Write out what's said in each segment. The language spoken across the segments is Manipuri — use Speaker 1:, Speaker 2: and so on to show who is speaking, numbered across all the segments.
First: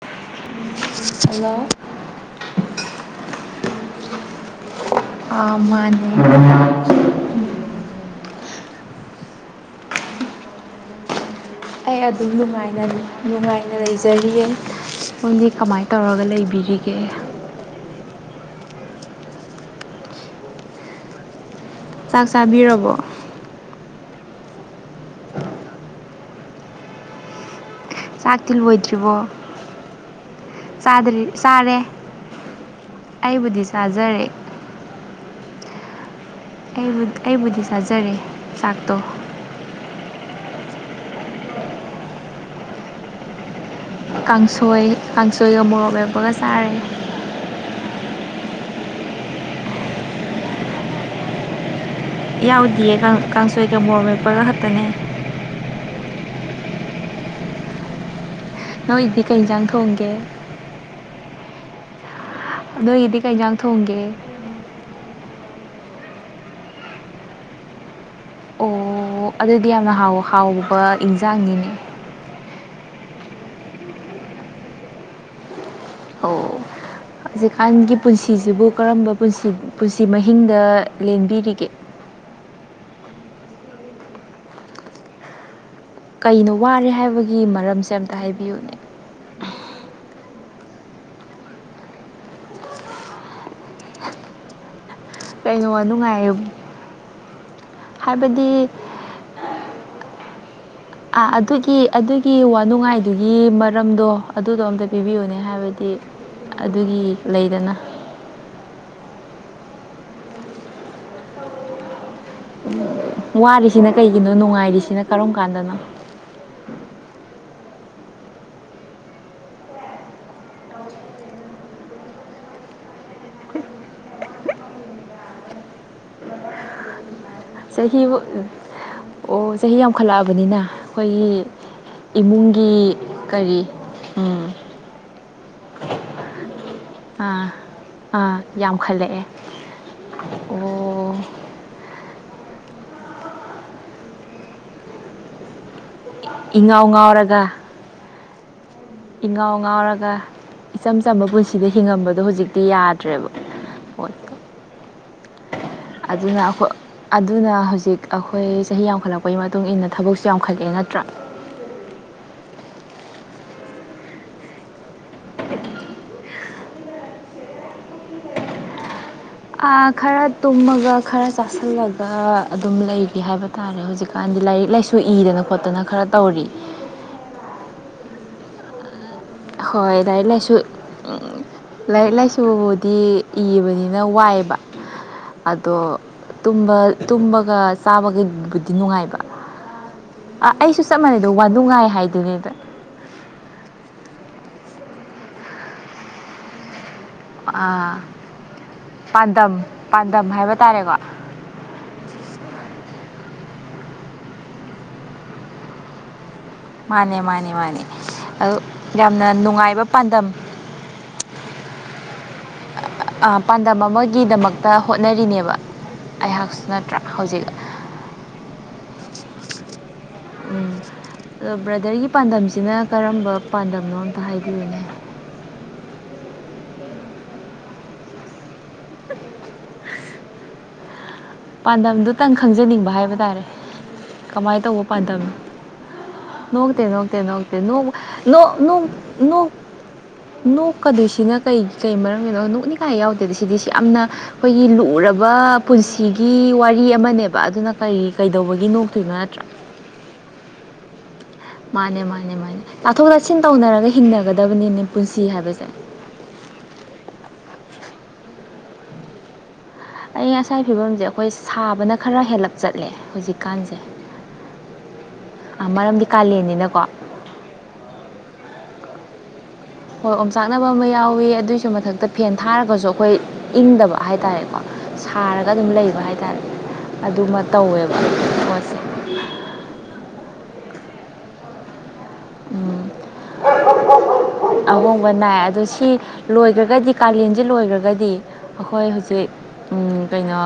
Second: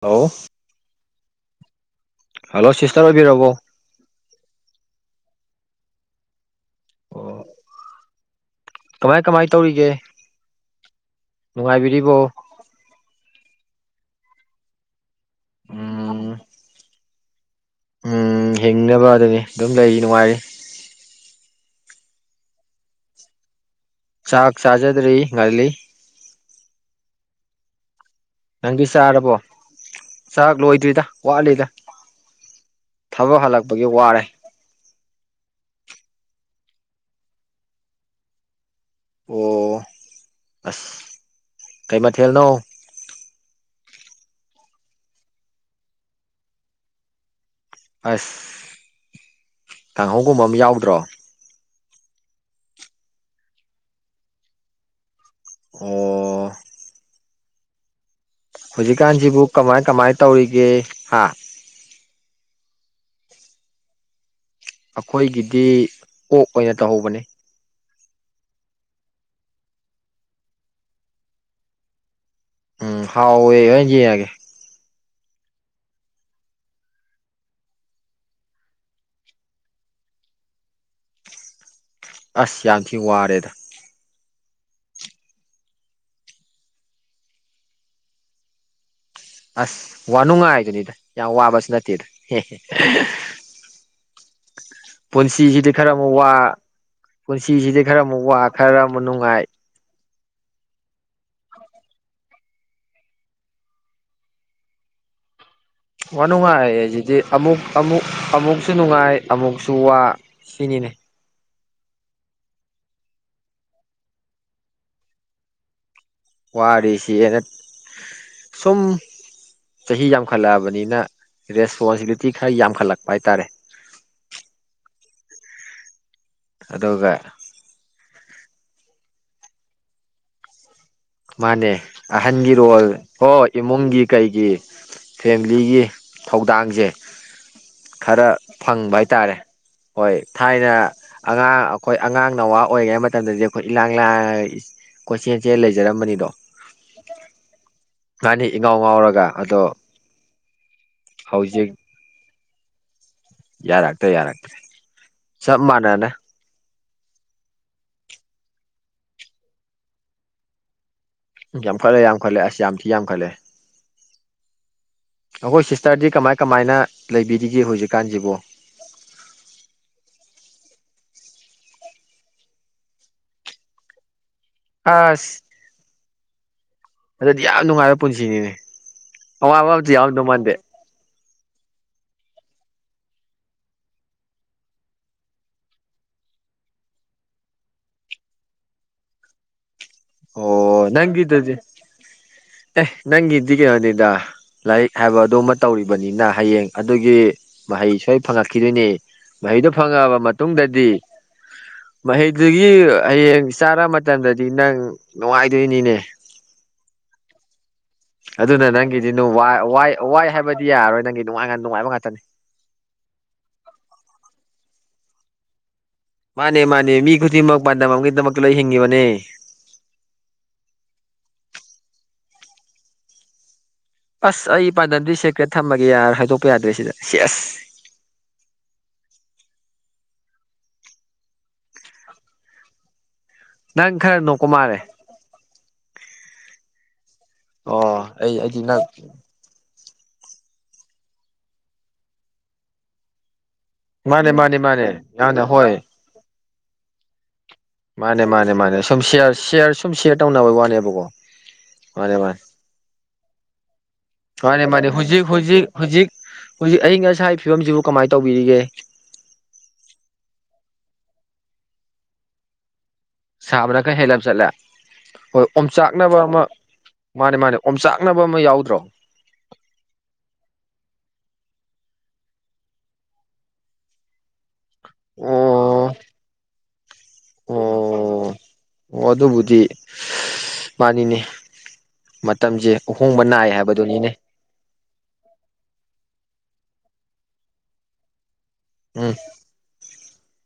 Speaker 1: ꯍꯜꯂꯣ
Speaker 2: ꯍꯜꯂꯣ
Speaker 1: ꯍꯜꯂꯣ ꯁꯤꯁꯇꯔ ꯑꯣꯏꯕꯤꯔꯕꯣ
Speaker 2: ꯑꯥ ꯃꯥꯅꯦ
Speaker 1: ꯑꯣ ꯀꯃꯥꯏ ꯀꯃꯥꯏ ꯇꯧꯔꯤꯒꯦ
Speaker 2: ꯑꯩ
Speaker 1: ꯅꯨꯡꯉꯥꯏꯕꯤꯔꯤꯕꯣ
Speaker 2: ꯑꯗꯨꯝ ꯅꯨꯡꯉꯥꯏꯅ ꯅꯨꯡꯉꯥꯏꯅ ꯂꯩꯖꯔꯤꯌꯦ ꯅꯪꯗꯤ ꯀꯃꯥꯏ ꯇꯧꯔꯒ
Speaker 1: ꯎꯝ
Speaker 2: ꯂꯩꯕꯤꯔꯤꯒꯦ
Speaker 1: ꯎꯝ ꯍꯤꯡꯅꯕꯗꯨꯅꯤ ꯑꯗꯨꯝ ꯂꯩ ꯅꯨꯡꯉꯥꯏꯔꯤ
Speaker 2: ꯆꯥꯛ ꯆꯥꯕꯤꯔꯕꯣ
Speaker 1: ꯆꯥꯥꯛ ꯆꯥꯖꯗ꯭ꯔꯤ ꯉꯜꯂꯤ
Speaker 2: ꯆꯥꯛꯇꯤ
Speaker 1: ꯅꯪꯗꯤ
Speaker 2: ꯂꯣꯏꯗ꯭ꯔꯤꯕꯣ
Speaker 1: ꯆꯥꯔꯕꯣ ꯆꯥꯛ ꯂꯣꯏꯗ꯭ꯔꯤꯗ
Speaker 2: ꯆꯥꯗ꯭ꯔꯤ
Speaker 1: ꯋꯥꯠꯂꯤꯗ
Speaker 2: ꯆꯥꯔꯦ
Speaker 1: ꯊꯕꯛ
Speaker 2: ꯑꯩꯕꯨꯗꯤ
Speaker 1: ꯍꯜꯂꯛꯄꯒꯤ ꯋꯥꯔꯦ
Speaker 2: ꯆꯥꯖꯔꯦ ꯑꯩꯕꯨ ꯑꯩꯕꯨꯗꯤ ꯆꯥꯖꯔꯦ ꯆꯥꯛꯇꯣ
Speaker 1: ꯑꯣ ꯑꯁ ꯀꯩ ꯃꯊꯦꯜꯅꯣ
Speaker 2: ꯀꯥꯡꯁꯣꯏ ꯀꯥꯡꯁꯣꯏꯒ ꯃꯣꯔꯣꯛ ꯃꯦꯠꯄꯒ ꯆꯥꯔꯦ
Speaker 1: ꯑꯁ ꯀꯥꯡꯍꯧꯒꯨꯝꯕ ꯃ ꯌꯥꯎꯗ꯭ꯔꯣ
Speaker 2: ꯌꯥꯎꯗꯤꯌꯦ ꯀꯥꯡ ꯀꯥꯡꯁꯣꯏꯒ ꯃꯣꯔꯣꯛ ꯃꯦꯠꯄꯒ ꯈꯇꯅꯦ
Speaker 1: ꯑꯣ
Speaker 2: ꯅꯣꯏꯒꯤꯗꯤ ꯀꯩ
Speaker 1: ꯍꯨꯖꯤꯛꯀꯥꯟꯁꯤꯕꯨ
Speaker 2: ꯏꯟꯖꯥꯡ
Speaker 1: ꯀꯃꯥꯏ ꯀꯃꯥꯏ
Speaker 2: ꯊꯣꯡꯒꯦ
Speaker 1: ꯇꯧꯔꯤꯒꯦ ꯍꯥ
Speaker 2: ꯅꯣꯏꯒꯤꯗꯤ ꯀꯩ ꯏꯟꯖꯥꯡ ꯊꯣꯡꯒꯦ
Speaker 1: ꯑꯈꯣꯏꯒꯤꯗꯤ ꯑꯣꯛ ꯑꯣꯏꯅ ꯇꯧꯍꯧꯕꯅꯦ
Speaker 2: ꯑꯣ ꯑꯗꯨꯗꯤ ꯌꯥꯝꯅ ꯍꯥꯎ ꯍꯥꯎꯕ ꯏꯟꯖꯥꯡꯅꯤꯅꯦ
Speaker 1: ꯎꯝ ꯍꯥꯎꯋꯦ ꯌ ꯌꯦꯡꯉꯒꯦ
Speaker 2: ꯑꯣ ꯍꯧꯖꯤꯛꯀꯥꯟꯒꯤ ꯄꯨꯟꯁꯤꯁꯤꯕꯨ ꯀꯔꯝꯕ ꯄꯨꯟꯁꯤ ꯃꯍꯤꯡꯗ ꯂꯦꯟꯕꯤꯔꯤꯒꯦ
Speaker 1: ꯑꯁ ꯌꯥꯝꯊꯤ ꯋꯥꯔꯦꯗ
Speaker 2: ꯀꯩꯅꯣ ꯋꯥꯔꯦ ꯍꯥꯏꯕꯒꯤ ꯃꯔꯝꯁꯦ ꯑꯝꯇ ꯍꯥꯏꯕꯤꯌꯨꯅꯦ
Speaker 1: ꯑꯁ ꯋꯥꯅꯨꯡꯉꯥꯏꯗꯨꯅꯤꯗ ꯌꯥꯝ ꯋꯥꯕꯁꯨ ꯅꯠꯇꯦꯗ ꯍꯦ ꯍꯦ ꯄꯨꯟꯁꯤꯁꯤꯗꯤ
Speaker 2: ꯀꯩꯅꯣ
Speaker 1: ꯈꯔ ꯑꯃꯨꯛ ꯋꯥ
Speaker 2: ꯋꯥꯅꯨꯡꯉꯥꯏ
Speaker 1: ꯄꯨꯟꯁꯤꯁꯤꯗꯤ ꯈꯔ ꯑꯃꯨꯛ ꯋꯥ
Speaker 2: ꯍꯥꯏꯕꯗꯤ
Speaker 1: ꯈꯔ ꯑꯃꯨꯛ ꯅꯨꯡꯉꯥꯏ
Speaker 2: ꯑꯥ ꯑꯗꯨꯒꯤ ꯑꯗꯨꯒꯤ ꯋꯥꯅꯨꯡꯉꯥꯏꯗꯨꯒꯤ ꯃꯔꯝꯗꯣ ꯑꯗꯨꯗꯣ ꯑꯝꯇ ꯄꯤꯕꯤꯌꯨꯅꯦ ꯍꯥꯏꯕꯗꯤ
Speaker 1: ꯋꯥꯅꯨꯡꯉꯥꯏꯑꯖꯤꯗꯤ
Speaker 2: ꯑꯗꯨꯒꯤ
Speaker 1: ꯑꯃꯨꯛ
Speaker 2: ꯂꯩꯗꯅ
Speaker 1: ꯑꯃꯨꯛ ꯑꯃꯨꯛꯁꯨ ꯅꯨꯡꯉꯥꯏ ꯑꯃꯨꯛꯁꯨ ꯋꯥ ꯁꯤꯅꯤꯅꯦ
Speaker 2: ꯋꯥꯔꯤꯁꯤꯅ ꯀꯩꯒꯤꯅꯣ ꯅꯨꯡꯉꯥꯏꯔꯤꯁꯤꯅ ꯀꯔꯝ ꯀꯥꯟꯗꯅꯣ
Speaker 1: ꯋꯥꯔꯤꯔꯤꯁꯤ ꯑꯩꯅ ꯁꯨꯝ ꯆꯍꯤ ꯌꯥꯝꯈꯠꯂꯛꯑꯕꯅꯤꯅ ꯔꯦꯁꯄꯣꯟꯁꯤꯕꯤꯂꯤꯇꯤ ꯈꯔ ꯌꯥꯝꯈꯠꯂꯛꯄ ꯍꯥꯏꯇꯥꯔꯦ ꯑꯗꯒ
Speaker 2: ꯆꯍꯤꯕꯨ ꯑꯣ ꯆꯍꯤ ꯌꯥꯝꯈꯠꯂꯛꯑꯕꯅꯤꯅ ꯑꯩꯈꯣꯏꯒꯤ
Speaker 1: ꯃꯥꯅꯦ ꯑꯍꯟꯒꯤ ꯔꯣꯜ
Speaker 2: ꯏꯃꯨꯡꯒꯤ
Speaker 1: ꯍꯣ
Speaker 2: ꯀꯔꯤ
Speaker 1: ꯏꯃꯨꯡꯒꯤ
Speaker 2: ꯎꯝ
Speaker 1: ꯀꯩꯒꯤ ꯐꯦꯃꯤꯂꯤꯒꯤ ꯊꯧꯗꯥꯡꯁꯦ
Speaker 2: ꯑꯥ
Speaker 1: ꯈꯔ
Speaker 2: ꯑꯥ
Speaker 1: ꯐꯪꯕ
Speaker 2: ꯌꯥꯝꯈꯠꯂꯛꯑꯦ
Speaker 1: ꯍꯥꯏꯇꯥꯔꯦ ꯍꯣꯏ ꯊꯥꯏꯅ
Speaker 2: ꯑꯣ
Speaker 1: ꯑꯉꯥꯡ ꯑꯩꯈꯣꯏ ꯑꯉꯥꯡ ꯅꯋꯥ ꯑꯣꯏꯔꯤꯉꯩ ꯃꯇꯝꯗꯗꯤ ꯑꯩꯈꯣꯏ ꯏꯂꯥꯡ ꯂꯥꯡ ꯀꯣꯏꯆꯦꯟꯁꯦ ꯂꯩꯖꯔꯝꯕꯅꯤ
Speaker 2: ꯏꯉꯥꯎ ꯉꯥꯎꯔꯒ
Speaker 1: ꯉꯥꯅꯤ ꯏꯉꯥꯎ ꯉꯥꯎꯔꯒ
Speaker 2: ꯏꯉꯥꯎ
Speaker 1: ꯑꯗꯣ
Speaker 2: ꯉꯥꯎꯔꯒ ꯏꯆꯝ ꯆꯝꯕ ꯄꯨꯟꯁꯤꯗ
Speaker 1: ꯍꯧꯖꯤꯛ
Speaker 2: ꯍꯤꯡꯉꯝꯕꯗꯣ ꯍꯧꯖꯤꯛꯇꯤ ꯌꯥꯗ꯭ꯔꯦꯕ
Speaker 1: ꯌꯥꯔꯇ꯭ꯔꯦ
Speaker 2: ꯄꯣꯠꯇꯣ
Speaker 1: ꯌꯥꯔꯥꯛꯇ꯭ꯔꯦ ꯆꯞ ꯃꯥ
Speaker 2: ꯑꯗꯨꯅ ꯑꯩꯈꯣꯏ ꯑꯗꯨꯅ ꯍꯧꯖꯤꯛ ꯑꯩꯈꯣꯏ ꯆꯍꯤ ꯌꯥꯝꯈꯠꯂꯛꯄꯒꯤ ꯃꯇꯨꯡ ꯏꯟꯅ ꯊꯕꯛꯁꯨ ꯌꯥꯝꯈꯠꯂꯛꯑꯦ ꯅꯠꯇ꯭ꯔꯥ
Speaker 1: ꯌꯥꯝꯈꯠꯂꯦ ꯌꯥꯝꯈꯠꯂꯦ ꯑꯁ ꯌꯥꯝ ꯊꯤ ꯌꯥꯝꯈꯠꯂꯦ ꯑꯩꯈꯣꯏ ꯁꯤꯁꯇꯔꯗꯤ ꯀꯃꯥꯏ ꯀꯃꯥꯏꯅ ꯂꯩꯕꯤꯔꯤꯒꯦ ꯍꯧꯖꯤꯛꯀꯥꯟꯁꯤꯕꯣ
Speaker 2: ꯈꯔ ꯇꯨꯝꯃꯒ ꯈꯔ ꯆꯥꯥꯁꯜꯂꯒ ꯑꯗꯨꯝ ꯂꯩꯒ ꯍꯥꯏꯕ ꯇꯥꯔꯦ ꯍꯧꯖꯤꯛꯀꯥꯟꯗꯤ ꯂꯥꯏꯔꯤꯛ ꯂꯥꯏꯁꯨ
Speaker 1: ꯑꯁ
Speaker 2: ꯏꯗꯅ ꯈꯣꯠꯇꯅ ꯈꯔ ꯇꯧꯔꯤ
Speaker 1: ꯑꯗꯨꯗꯤ ꯌꯥꯝ ꯅꯨꯡꯉꯥꯏꯕ ꯄꯨꯟꯁꯤꯅꯤꯅꯦ ꯑꯋꯥꯕ ꯑꯇ ꯌꯥꯎꯔꯗꯧ ꯃꯥꯟꯗꯦ
Speaker 2: ꯎꯝ ꯂꯥꯏꯔꯤꯛ ꯂꯥꯏꯁꯨꯕꯨꯗꯤ ꯏꯕꯅꯤꯅ ꯋꯥꯏꯑꯕ ꯑꯗꯣ ꯇꯨꯝꯕꯒ ꯆꯥꯕꯒꯕꯨꯗꯤ ꯅꯨꯡꯉꯥꯏꯕ ꯑ ꯑꯩꯁꯨ
Speaker 1: ꯑꯣ
Speaker 2: ꯆꯞ ꯃꯥꯟꯅꯩꯗꯣ
Speaker 1: ꯅꯪꯒꯤꯗꯨꯗꯤ
Speaker 2: ꯋꯥꯗꯨꯅꯨꯡ ꯉꯥꯏ ꯍꯥꯏꯗꯣꯏꯅꯤꯗ
Speaker 1: ꯑꯦ ꯅꯪꯒꯤꯗꯤ ꯀꯩꯅꯣꯅꯤꯗ ꯂꯥꯏꯔꯤꯛ ꯍꯥꯏꯕ ꯑꯗꯨꯃ ꯇꯧꯔꯤꯕꯅꯤꯅ ꯍꯌꯦꯡ ꯑꯗꯨꯒꯤ ꯃꯍꯩ
Speaker 2: ꯑꯥ
Speaker 1: ꯁꯣꯏ ꯐꯪꯉꯛꯈꯤꯗꯣꯏꯅꯦ
Speaker 2: ꯄꯥꯟꯗꯝ
Speaker 1: ꯃꯍꯩꯗꯨꯣ ꯐꯪꯉꯛꯑꯕ
Speaker 2: ꯄꯥꯟꯗꯝ ꯍꯥꯏꯕ
Speaker 1: ꯃꯇꯨꯡꯗꯗꯤ
Speaker 2: ꯇꯥꯔꯦꯀꯣ
Speaker 1: ꯃꯍꯩꯗꯨꯒꯤ ꯍꯌꯦꯡ ꯆꯥꯔ ꯃꯇꯝꯗꯗꯤ ꯅꯪ ꯅꯨꯡꯉꯥꯏꯗꯣꯏꯅꯤꯅꯦ
Speaker 2: ꯃꯥꯅꯦ ꯃꯥꯅꯦ ꯃꯥꯅꯦ ꯑꯗꯨ
Speaker 1: ꯑꯗꯨꯅ ꯅꯪꯒꯤꯗꯤ
Speaker 2: ꯌꯥꯝꯅ ꯅꯨꯡꯉꯥꯏꯕ
Speaker 1: ꯋꯥꯏ
Speaker 2: ꯄꯥꯟꯗꯝ
Speaker 1: ꯍꯥꯏꯕꯗꯤ ꯌꯥꯔꯣꯏ ꯅꯪꯒꯤ ꯅꯨꯡꯉꯥꯏ ꯅꯨꯡꯉꯥꯏꯕ ꯉꯥꯛꯇꯅꯤ
Speaker 2: ꯄꯥꯟꯗꯝ ꯑꯃꯒꯤꯗꯃꯛꯇ ꯍꯣꯠꯅꯔꯤꯅꯦꯕ
Speaker 1: ꯃꯥꯅꯦ
Speaker 2: ꯑꯩꯍꯥꯛꯁꯨ
Speaker 1: ꯃꯥꯅꯦ
Speaker 2: ꯅꯠꯇ꯭ꯔꯥ
Speaker 1: ꯃꯤ
Speaker 2: ꯍꯧꯖꯤꯛ
Speaker 1: ꯈꯨꯗꯤꯡꯃꯛ ꯄꯥꯟꯗꯝ ꯑꯃꯒꯤꯗꯃꯛꯇ ꯂꯣꯏ ꯍꯤꯡꯉꯤꯕꯅꯦ
Speaker 2: ꯎꯝ ꯑꯣ ꯕ꯭ꯔꯗꯔꯒꯤ ꯄꯥꯟꯗꯝꯁꯤꯅ ꯀꯔꯝꯕ ꯄꯥꯟꯗꯝꯅꯣ
Speaker 1: ꯑꯁ ꯑꯩ
Speaker 2: ꯍꯥꯏꯕꯤꯌꯨꯅꯦ
Speaker 1: ꯄꯥꯟꯗꯝꯗꯤ ꯁꯦꯀ꯭ꯔꯦꯠ ꯊꯝꯃꯒꯦ ꯌꯥꯔ ꯍꯥꯏꯗꯣꯛꯄ ꯌꯥꯗ꯭ꯔꯦ ꯁꯤꯗ ꯁꯤ ꯑꯁ
Speaker 2: [inaudible] ꯄꯥꯟꯗꯝꯗꯨꯇꯪ ꯈꯪꯖꯅꯤꯡꯕ ꯍꯥꯏꯕ ꯇꯥꯔꯦ
Speaker 1: ꯅꯪ ꯈꯔ ꯅꯣꯛꯄ
Speaker 2: ꯀꯃꯥꯏꯅ
Speaker 1: ꯃꯥꯜꯂꯦ
Speaker 2: ꯇꯧꯕ ꯄꯥꯟꯗꯝꯅꯣ ꯅꯣꯛꯇꯦ ꯅꯣꯛꯇꯦ ꯅꯣꯛꯇꯦ
Speaker 1: ꯑꯣ ꯑꯩ ꯑꯩꯗꯤ
Speaker 2: ꯅꯣꯡ
Speaker 1: ꯅꯪ
Speaker 2: ꯅ ꯅꯣꯛꯀꯗꯣꯏꯁꯤꯅ ꯀꯩ ꯀꯩ ꯃꯔꯝꯒꯤꯅꯣ ꯅꯣꯛꯅꯤ ꯀꯥꯏ ꯌꯥꯎꯗꯦꯗ ꯁꯤꯗꯤ ꯁꯤ ꯌꯥꯝꯅ
Speaker 1: ꯃꯥꯅꯦ ꯃꯥꯅꯦ
Speaker 2: ꯑꯩꯈꯣꯏꯒꯤ
Speaker 1: ꯃꯥꯅꯦ
Speaker 2: ꯂꯨꯔꯕ
Speaker 1: ꯌꯥꯝꯅ ꯍꯣꯏ
Speaker 2: ꯄꯨꯟꯁꯤꯒꯤ ꯋꯥꯔꯤ ꯑꯃꯅꯦꯕ ꯑꯗꯨꯅ ꯀꯔꯤ
Speaker 1: ꯃꯥꯅꯦ ꯃꯥꯅꯦ
Speaker 2: ꯀꯩꯗꯧꯕꯒꯤ
Speaker 1: ꯃꯥꯅꯦ
Speaker 2: ꯅꯣꯛꯇꯣꯏꯅꯣ
Speaker 1: ꯁꯨꯝꯌꯥꯔ
Speaker 2: ꯅꯠꯇ꯭ꯔꯥ
Speaker 1: ꯁꯤꯌꯥꯔ ꯁꯨꯝꯁꯤꯌꯔ ꯇꯥꯎ ꯕ ꯋꯥꯅꯦꯕꯀꯣ
Speaker 2: ꯃꯥꯅꯦ ꯃꯥꯅꯦ ꯃꯥꯅꯦ ꯇꯥꯊꯣꯛ ꯇꯥꯁꯤꯟ ꯇꯧꯅꯔꯒ
Speaker 1: ꯃꯥꯅꯦ
Speaker 2: ꯍꯤꯡꯅꯒꯗꯕꯅꯤꯅꯦ
Speaker 1: ꯃꯥꯅꯦ
Speaker 2: ꯄꯨꯟꯁꯤ
Speaker 1: ꯍꯧꯖꯤꯛ
Speaker 2: ꯍꯥꯏꯕꯁꯦ
Speaker 1: ꯍꯧꯖꯤꯛ ꯍꯧꯖꯤꯛ ꯍꯧꯖꯤꯛ ꯑꯏꯤꯡ ꯑꯁꯥꯒꯤ ꯐꯤꯕꯝꯁꯤꯕꯨ ꯀꯃꯥꯏꯅ ꯇꯧꯕꯤꯔꯤꯒꯦ
Speaker 2: ꯑꯌ ꯉꯁꯥꯒꯤ ꯐꯤꯕꯝꯁꯦ ꯑꯩꯈꯣꯏ ꯁꯥꯕꯅ ꯈꯔ ꯍꯦꯜꯂꯛꯄ ꯆꯠꯂꯦ ꯍꯧꯖꯤꯛꯀꯥꯟꯁꯦ
Speaker 1: ꯁꯥꯕꯅ ꯈꯔ ꯍꯦꯜꯂꯞ ꯆꯠꯂꯦ ꯍꯣꯏ
Speaker 2: ꯃꯔꯝꯗꯤ
Speaker 1: ꯑꯣꯝꯆꯥꯛꯅꯕ ꯑꯃ
Speaker 2: ꯀꯥꯂꯦꯟꯅꯤꯅꯀꯣ
Speaker 1: ꯃꯥꯅꯦ ꯃꯥꯅꯦ ꯑꯣꯝꯆꯥꯛꯅꯕ ꯑꯃ ꯌꯥꯎꯗ꯭ꯔꯣ
Speaker 2: ꯍꯣꯏ ꯑꯣꯝꯆꯥꯛꯅꯕ ꯑꯃ ꯌꯥꯎꯋꯤ ꯑꯗꯨꯒꯤꯁꯨ ꯃꯊꯛꯇ ꯐꯦꯟ ꯊꯥꯔꯒꯁꯨ ꯑꯩꯈꯣꯏ ꯏꯪꯗꯕ ꯍꯥꯏꯇꯥꯔꯦꯀꯣ ꯁꯥꯔꯒ ꯑꯗꯨꯝ
Speaker 1: ꯑꯣ
Speaker 2: ꯂꯩꯕ ꯍꯥꯏꯇꯥꯔꯦ ꯑꯗꯨꯃ
Speaker 1: ꯑꯣ
Speaker 2: ꯇꯧꯋꯦꯕ ꯄꯣꯠꯁꯦ
Speaker 1: ꯑꯣ ꯑꯗꯨꯕꯨꯗꯤ ꯃꯥꯅꯤꯅꯦ ꯃꯇꯝꯁꯦ
Speaker 2: ꯎꯝ
Speaker 1: ꯑꯍꯣꯡꯕ ꯅꯥꯏ ꯍꯥꯏꯕꯗꯨꯅꯤꯅꯦ
Speaker 2: ꯑꯍꯣꯡꯕ ꯅꯥꯏ ꯑꯗꯣ ꯁꯤ ꯂꯣꯏꯈ꯭ꯔꯒꯗꯤ ꯀꯥꯂꯦꯟꯁꯤ ꯂꯣꯏꯈ꯭ꯔꯒꯗꯤ ꯑꯩꯈꯣꯏ
Speaker 1: ꯎꯝ
Speaker 2: ꯍꯧꯖꯤꯛ ꯀꯩꯅꯣ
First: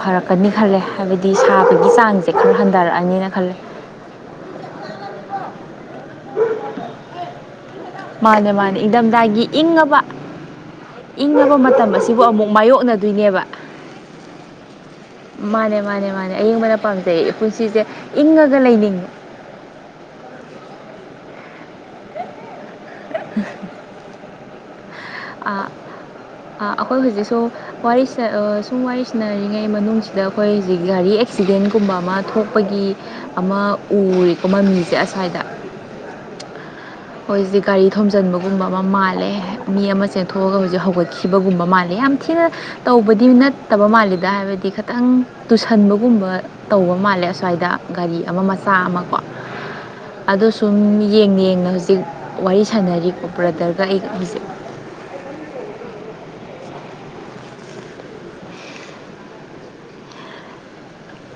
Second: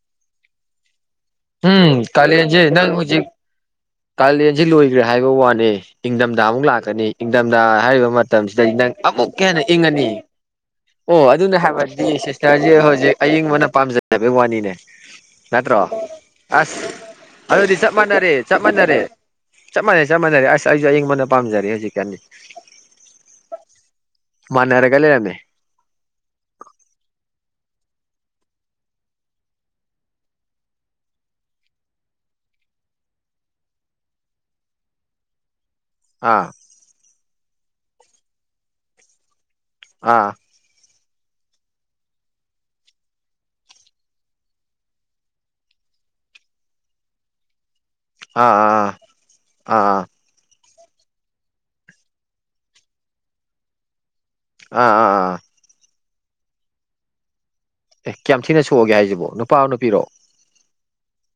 Speaker 2: ꯐꯔꯛꯀꯅꯤ ꯈꯜꯂꯦ ꯍꯥꯏꯕꯗꯤ ꯁꯥꯕꯒꯤ
Speaker 1: ꯎꯝ
Speaker 2: ꯆꯥꯡꯁꯦ ꯈꯔ
Speaker 1: ꯀꯥꯂꯦꯟꯁꯦ ꯅꯪ ꯍꯧꯖꯤꯛ
Speaker 2: ꯍꯟꯊꯔꯛꯑꯅꯤꯅ ꯈꯜꯂꯦ
Speaker 1: ꯀꯥꯂꯦꯟꯁꯤ ꯂꯣꯏꯈ꯭ꯔꯦ ꯍꯥꯏꯕ ꯋꯥꯅꯦ ꯏꯪꯗꯝꯗꯥ ꯑꯃꯨꯛ ꯂꯥꯛꯀꯅꯤ ꯏꯪꯗꯝꯗꯥ ꯍꯥꯏꯔꯤꯕ
Speaker 2: ꯃꯥꯅꯦ
Speaker 1: ꯃꯇꯝꯁꯤꯗꯩ
Speaker 2: ꯃꯥꯅꯦ
Speaker 1: ꯅꯪ ꯑꯃꯨꯛꯀ
Speaker 2: ꯏꯪꯊꯝꯊꯥꯒꯤ
Speaker 1: ꯍꯦꯟꯅ
Speaker 2: ꯏꯪꯉꯕ
Speaker 1: ꯏꯪꯉꯅꯤ ꯑꯣ
Speaker 2: ꯏꯪꯉꯕ
Speaker 1: ꯑꯗꯨꯅ
Speaker 2: ꯃꯇꯝ
Speaker 1: ꯍꯥꯏꯕꯗꯤ
Speaker 2: ꯑꯁꯤꯕꯨ ꯑꯃꯨꯛ
Speaker 1: ꯁꯤꯁꯇꯔꯖꯦ ꯍꯧꯖꯤꯛ
Speaker 2: ꯃꯥꯌꯣꯛꯅꯗꯣꯏꯅꯦꯕ
Speaker 1: ꯑꯌꯤꯡꯕꯅ ꯄꯥꯝꯖꯩ ꯍꯥꯏꯕꯩ ꯋꯥꯅꯤꯅꯦ ꯅꯠꯇ꯭ꯔꯣ
Speaker 2: ꯃꯥꯅꯦ ꯃꯥꯅꯦ ꯃꯥꯅꯦ ꯑꯌꯤꯡꯕꯅ
Speaker 1: ꯑꯁ
Speaker 2: ꯄꯥꯝꯖꯩ
Speaker 1: ꯑꯗꯨꯗꯤ
Speaker 2: ꯄꯨꯟꯁꯤꯁꯦ
Speaker 1: ꯆꯞ ꯃꯥꯟꯅꯔꯦ
Speaker 2: ꯏꯪꯉꯒ
Speaker 1: ꯆꯞ ꯃꯥꯟꯅꯔꯦ
Speaker 2: ꯂꯩꯅꯤꯡꯉꯦ
Speaker 1: ꯆꯞ ꯃꯥꯟꯅꯩ ꯆꯞ ꯃꯥꯟꯅꯩ ꯑꯁ ꯑꯩꯖꯨ ꯑꯏꯪꯕꯅ ꯄꯥꯝꯖꯔꯦ ꯍꯧꯖꯤꯛꯀꯥꯟꯗꯤ ꯃꯥꯟꯅꯔꯒ ꯂꯩꯔꯝꯃꯦ
Speaker 2: ꯑꯍꯥ ꯑꯥ ꯑꯥ ꯑꯈꯣꯏ ꯍꯧꯖꯤꯛꯁꯨ ꯋꯥꯔꯤ ꯁꯥ ꯑꯥ ꯁꯨꯝ ꯁꯅꯔꯤꯉꯩ ꯃꯅꯨꯡꯁꯤꯗ ꯑꯈꯣꯏ ꯍꯧꯖꯤꯛ ꯒꯥꯔꯤ ꯑꯦꯛꯁꯤꯗꯦꯟꯒꯨꯝꯕ ꯑꯃ ꯊꯣꯛꯄꯒꯤ ꯑꯃ ꯎꯔꯦꯀꯣ ꯃꯃꯤꯖꯦ ꯑꯁ꯭ꯋꯥꯏꯗ
Speaker 1: ꯑꯥ
Speaker 2: ꯃꯣꯏꯖꯤꯗꯤ ꯒꯥꯔꯤ ꯊꯣꯝꯖꯤꯟꯕꯒꯨꯝꯕ ꯑꯃ ꯃꯥꯜꯂꯦ ꯃꯤ ꯑꯃ
Speaker 1: ꯑꯥ
Speaker 2: ꯆꯦꯟꯊꯣꯛꯑꯒ ꯍꯧꯖꯤꯛ ꯍꯧꯒꯠꯈꯤ ꯊꯤꯕꯒꯨꯝꯕ ꯃꯥꯜꯂꯦ ꯌꯥꯝ ꯊꯤꯅ ꯇꯧꯕꯗꯤ ꯅꯠꯇꯕ ꯃꯥꯜꯂꯤꯗ ꯍꯥꯏꯕꯗꯤ ꯈꯇꯪ ꯇꯨꯁꯟꯕꯒꯨꯝꯕ ꯇꯧꯕ ꯃꯥꯜꯂꯦ ꯑꯁ꯭ꯋꯥꯏꯗ ꯒꯥꯔꯤ
Speaker 1: ꯑꯥ
Speaker 2: ꯑꯃ ꯃꯆꯥ
Speaker 1: ꯑꯥ ꯑꯥ
Speaker 2: ꯑꯃꯀꯣ
Speaker 1: ꯑꯥ ꯑꯥ
Speaker 2: ꯑꯗꯣ ꯁꯨꯝ ꯌꯦꯡꯅ ꯌꯦꯡꯅ ꯍꯧꯖꯤꯛ ꯋꯥꯔꯤ ꯁꯥꯟꯅꯔꯤꯀꯣ ꯕꯔꯗꯔꯒ ꯑꯩꯒ ꯍꯧꯖꯤꯛ
Speaker 1: ꯑꯥ ꯑꯥ ꯑꯥ ꯑꯥ ꯑꯦ ꯀꯌꯥꯝ ꯊꯤꯅ ꯁꯣꯛꯑꯒꯦ ꯍꯥꯏꯖꯤꯕꯣ ꯅꯨꯄꯥꯔꯣ ꯅꯨꯄꯤꯔꯣ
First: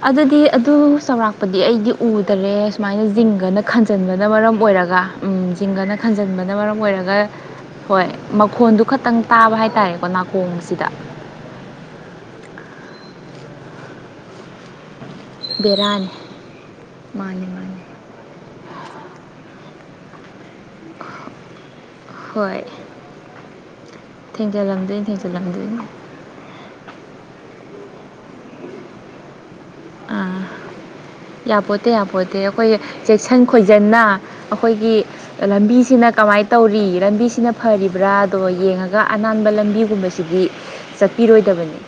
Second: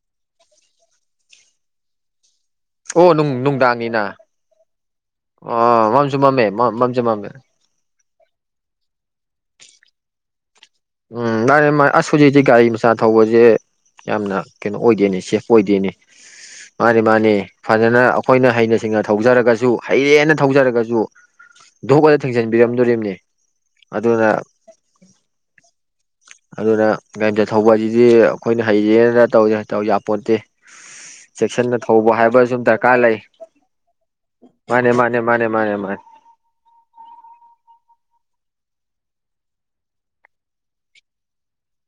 Speaker 2: ꯑꯗꯨꯗꯤ ꯑꯗꯨ ꯆꯥꯎꯔꯥꯛꯄꯗꯤ ꯑꯩꯗꯤ ꯎꯗꯔꯦ ꯁꯨꯃꯥꯏꯅ
Speaker 1: ꯑꯣ
Speaker 2: ꯖꯤꯡꯒꯅ
Speaker 1: ꯅꯨꯡꯗꯥꯡꯅꯤꯅ
Speaker 2: ꯈꯟꯖꯟꯕꯅ ꯃꯔꯝ ꯑꯣꯏꯔꯒ ꯎꯝ
Speaker 1: ꯑꯣ
Speaker 2: ꯖꯤꯡꯒꯅ
Speaker 1: ꯃꯝꯁꯨ ꯃꯝꯃꯦ
Speaker 2: ꯈꯟꯖꯟꯕꯅ ꯃꯔꯝ
Speaker 1: ꯃꯝꯁꯨ
Speaker 2: ꯑꯣꯏꯔꯒ
Speaker 1: ꯃꯝꯃꯦ
Speaker 2: ꯍꯣꯏ ꯃꯈꯣꯟꯗꯨ ꯈꯇꯪ ꯇꯥꯕ ꯍꯥꯏꯇꯥꯔꯦꯀꯣ ꯅꯥꯀꯣꯡꯁꯤꯗ
Speaker 1: ꯎꯝ ꯃꯥꯅꯦ ꯃꯥ ꯑꯁ ꯍꯧꯖꯤꯛꯇꯤ ꯒꯥꯔꯤ ꯃꯆꯥ ꯊꯧꯕꯖꯦ ꯌꯥꯝꯅ ꯀꯩꯅꯣ ꯑꯣꯏꯗꯦꯅꯦ ꯁꯦ ꯑꯣꯏꯗꯦꯅꯦ
Speaker 2: ꯕꯦꯔꯥꯅꯤ
Speaker 1: ꯁ ꯃꯥꯅꯦ ꯃꯥꯅꯦ
Speaker 2: ꯃꯥꯅꯤ ꯃꯥꯅꯤ
Speaker 1: ꯐꯖꯅ ꯑꯈꯣꯏꯅ ꯍꯩꯅ ꯁꯤꯡꯅ ꯊꯧꯖꯔꯒꯁꯨ ꯍꯩꯔꯦꯅ ꯊꯧꯖꯔꯒꯖꯨ ꯖꯨ ꯗꯨꯛ ꯍꯦꯛ ꯊꯦꯡꯖꯤꯟ
Speaker 2: ꯍꯣꯏ
Speaker 1: ꯕꯤꯔꯝꯗꯣꯔꯤꯝꯅꯤ ꯑꯗꯨꯅ
Speaker 2: ꯊꯦꯡꯖꯜꯂꯝꯗꯣꯏꯅꯦ ꯊꯦꯡꯖꯜꯂꯝ
Speaker 1: ꯑꯗꯨꯅ ꯒꯥꯔꯤꯝꯆꯥ ꯊꯧꯕ ꯍꯥꯏꯁꯤꯗꯤ ꯑꯈꯣꯏꯅ ꯍꯩꯔꯦꯅ ꯇꯧ ꯌꯥ ꯇꯧ ꯌꯥꯄꯣꯠꯇꯦ
Speaker 2: ꯑꯥ ꯌꯥꯄꯣꯠꯇꯦ ꯌꯥꯄꯣꯠꯇꯦ ꯑꯈꯣꯏ
Speaker 1: ꯂꯩ
Speaker 2: ꯆꯦꯛꯁꯟ ꯈꯣꯏꯖꯟꯅ
Speaker 1: ꯃꯥꯅꯦ
Speaker 2: ꯑꯈꯣꯏꯒꯤ
Speaker 1: ꯃꯥꯅꯦ ꯃꯥꯅꯦ ꯃꯥꯅꯦ ꯃꯥꯅꯦ
Speaker 2: ꯂꯝꯕꯤꯁꯤꯅ ꯀꯃꯥꯏꯅ ꯇꯧꯔꯤ ꯂꯝꯕꯤꯁꯤꯅ ꯐꯔꯤꯕ꯭ꯔꯥ ꯑꯗꯣ ꯌꯦꯡꯉꯒ ꯑꯅꯥꯟꯕ ꯂꯝꯕꯤꯒꯨꯝꯕꯁꯤꯗꯤ ꯆꯠꯄꯤꯔꯣꯏꯗꯕꯅꯤ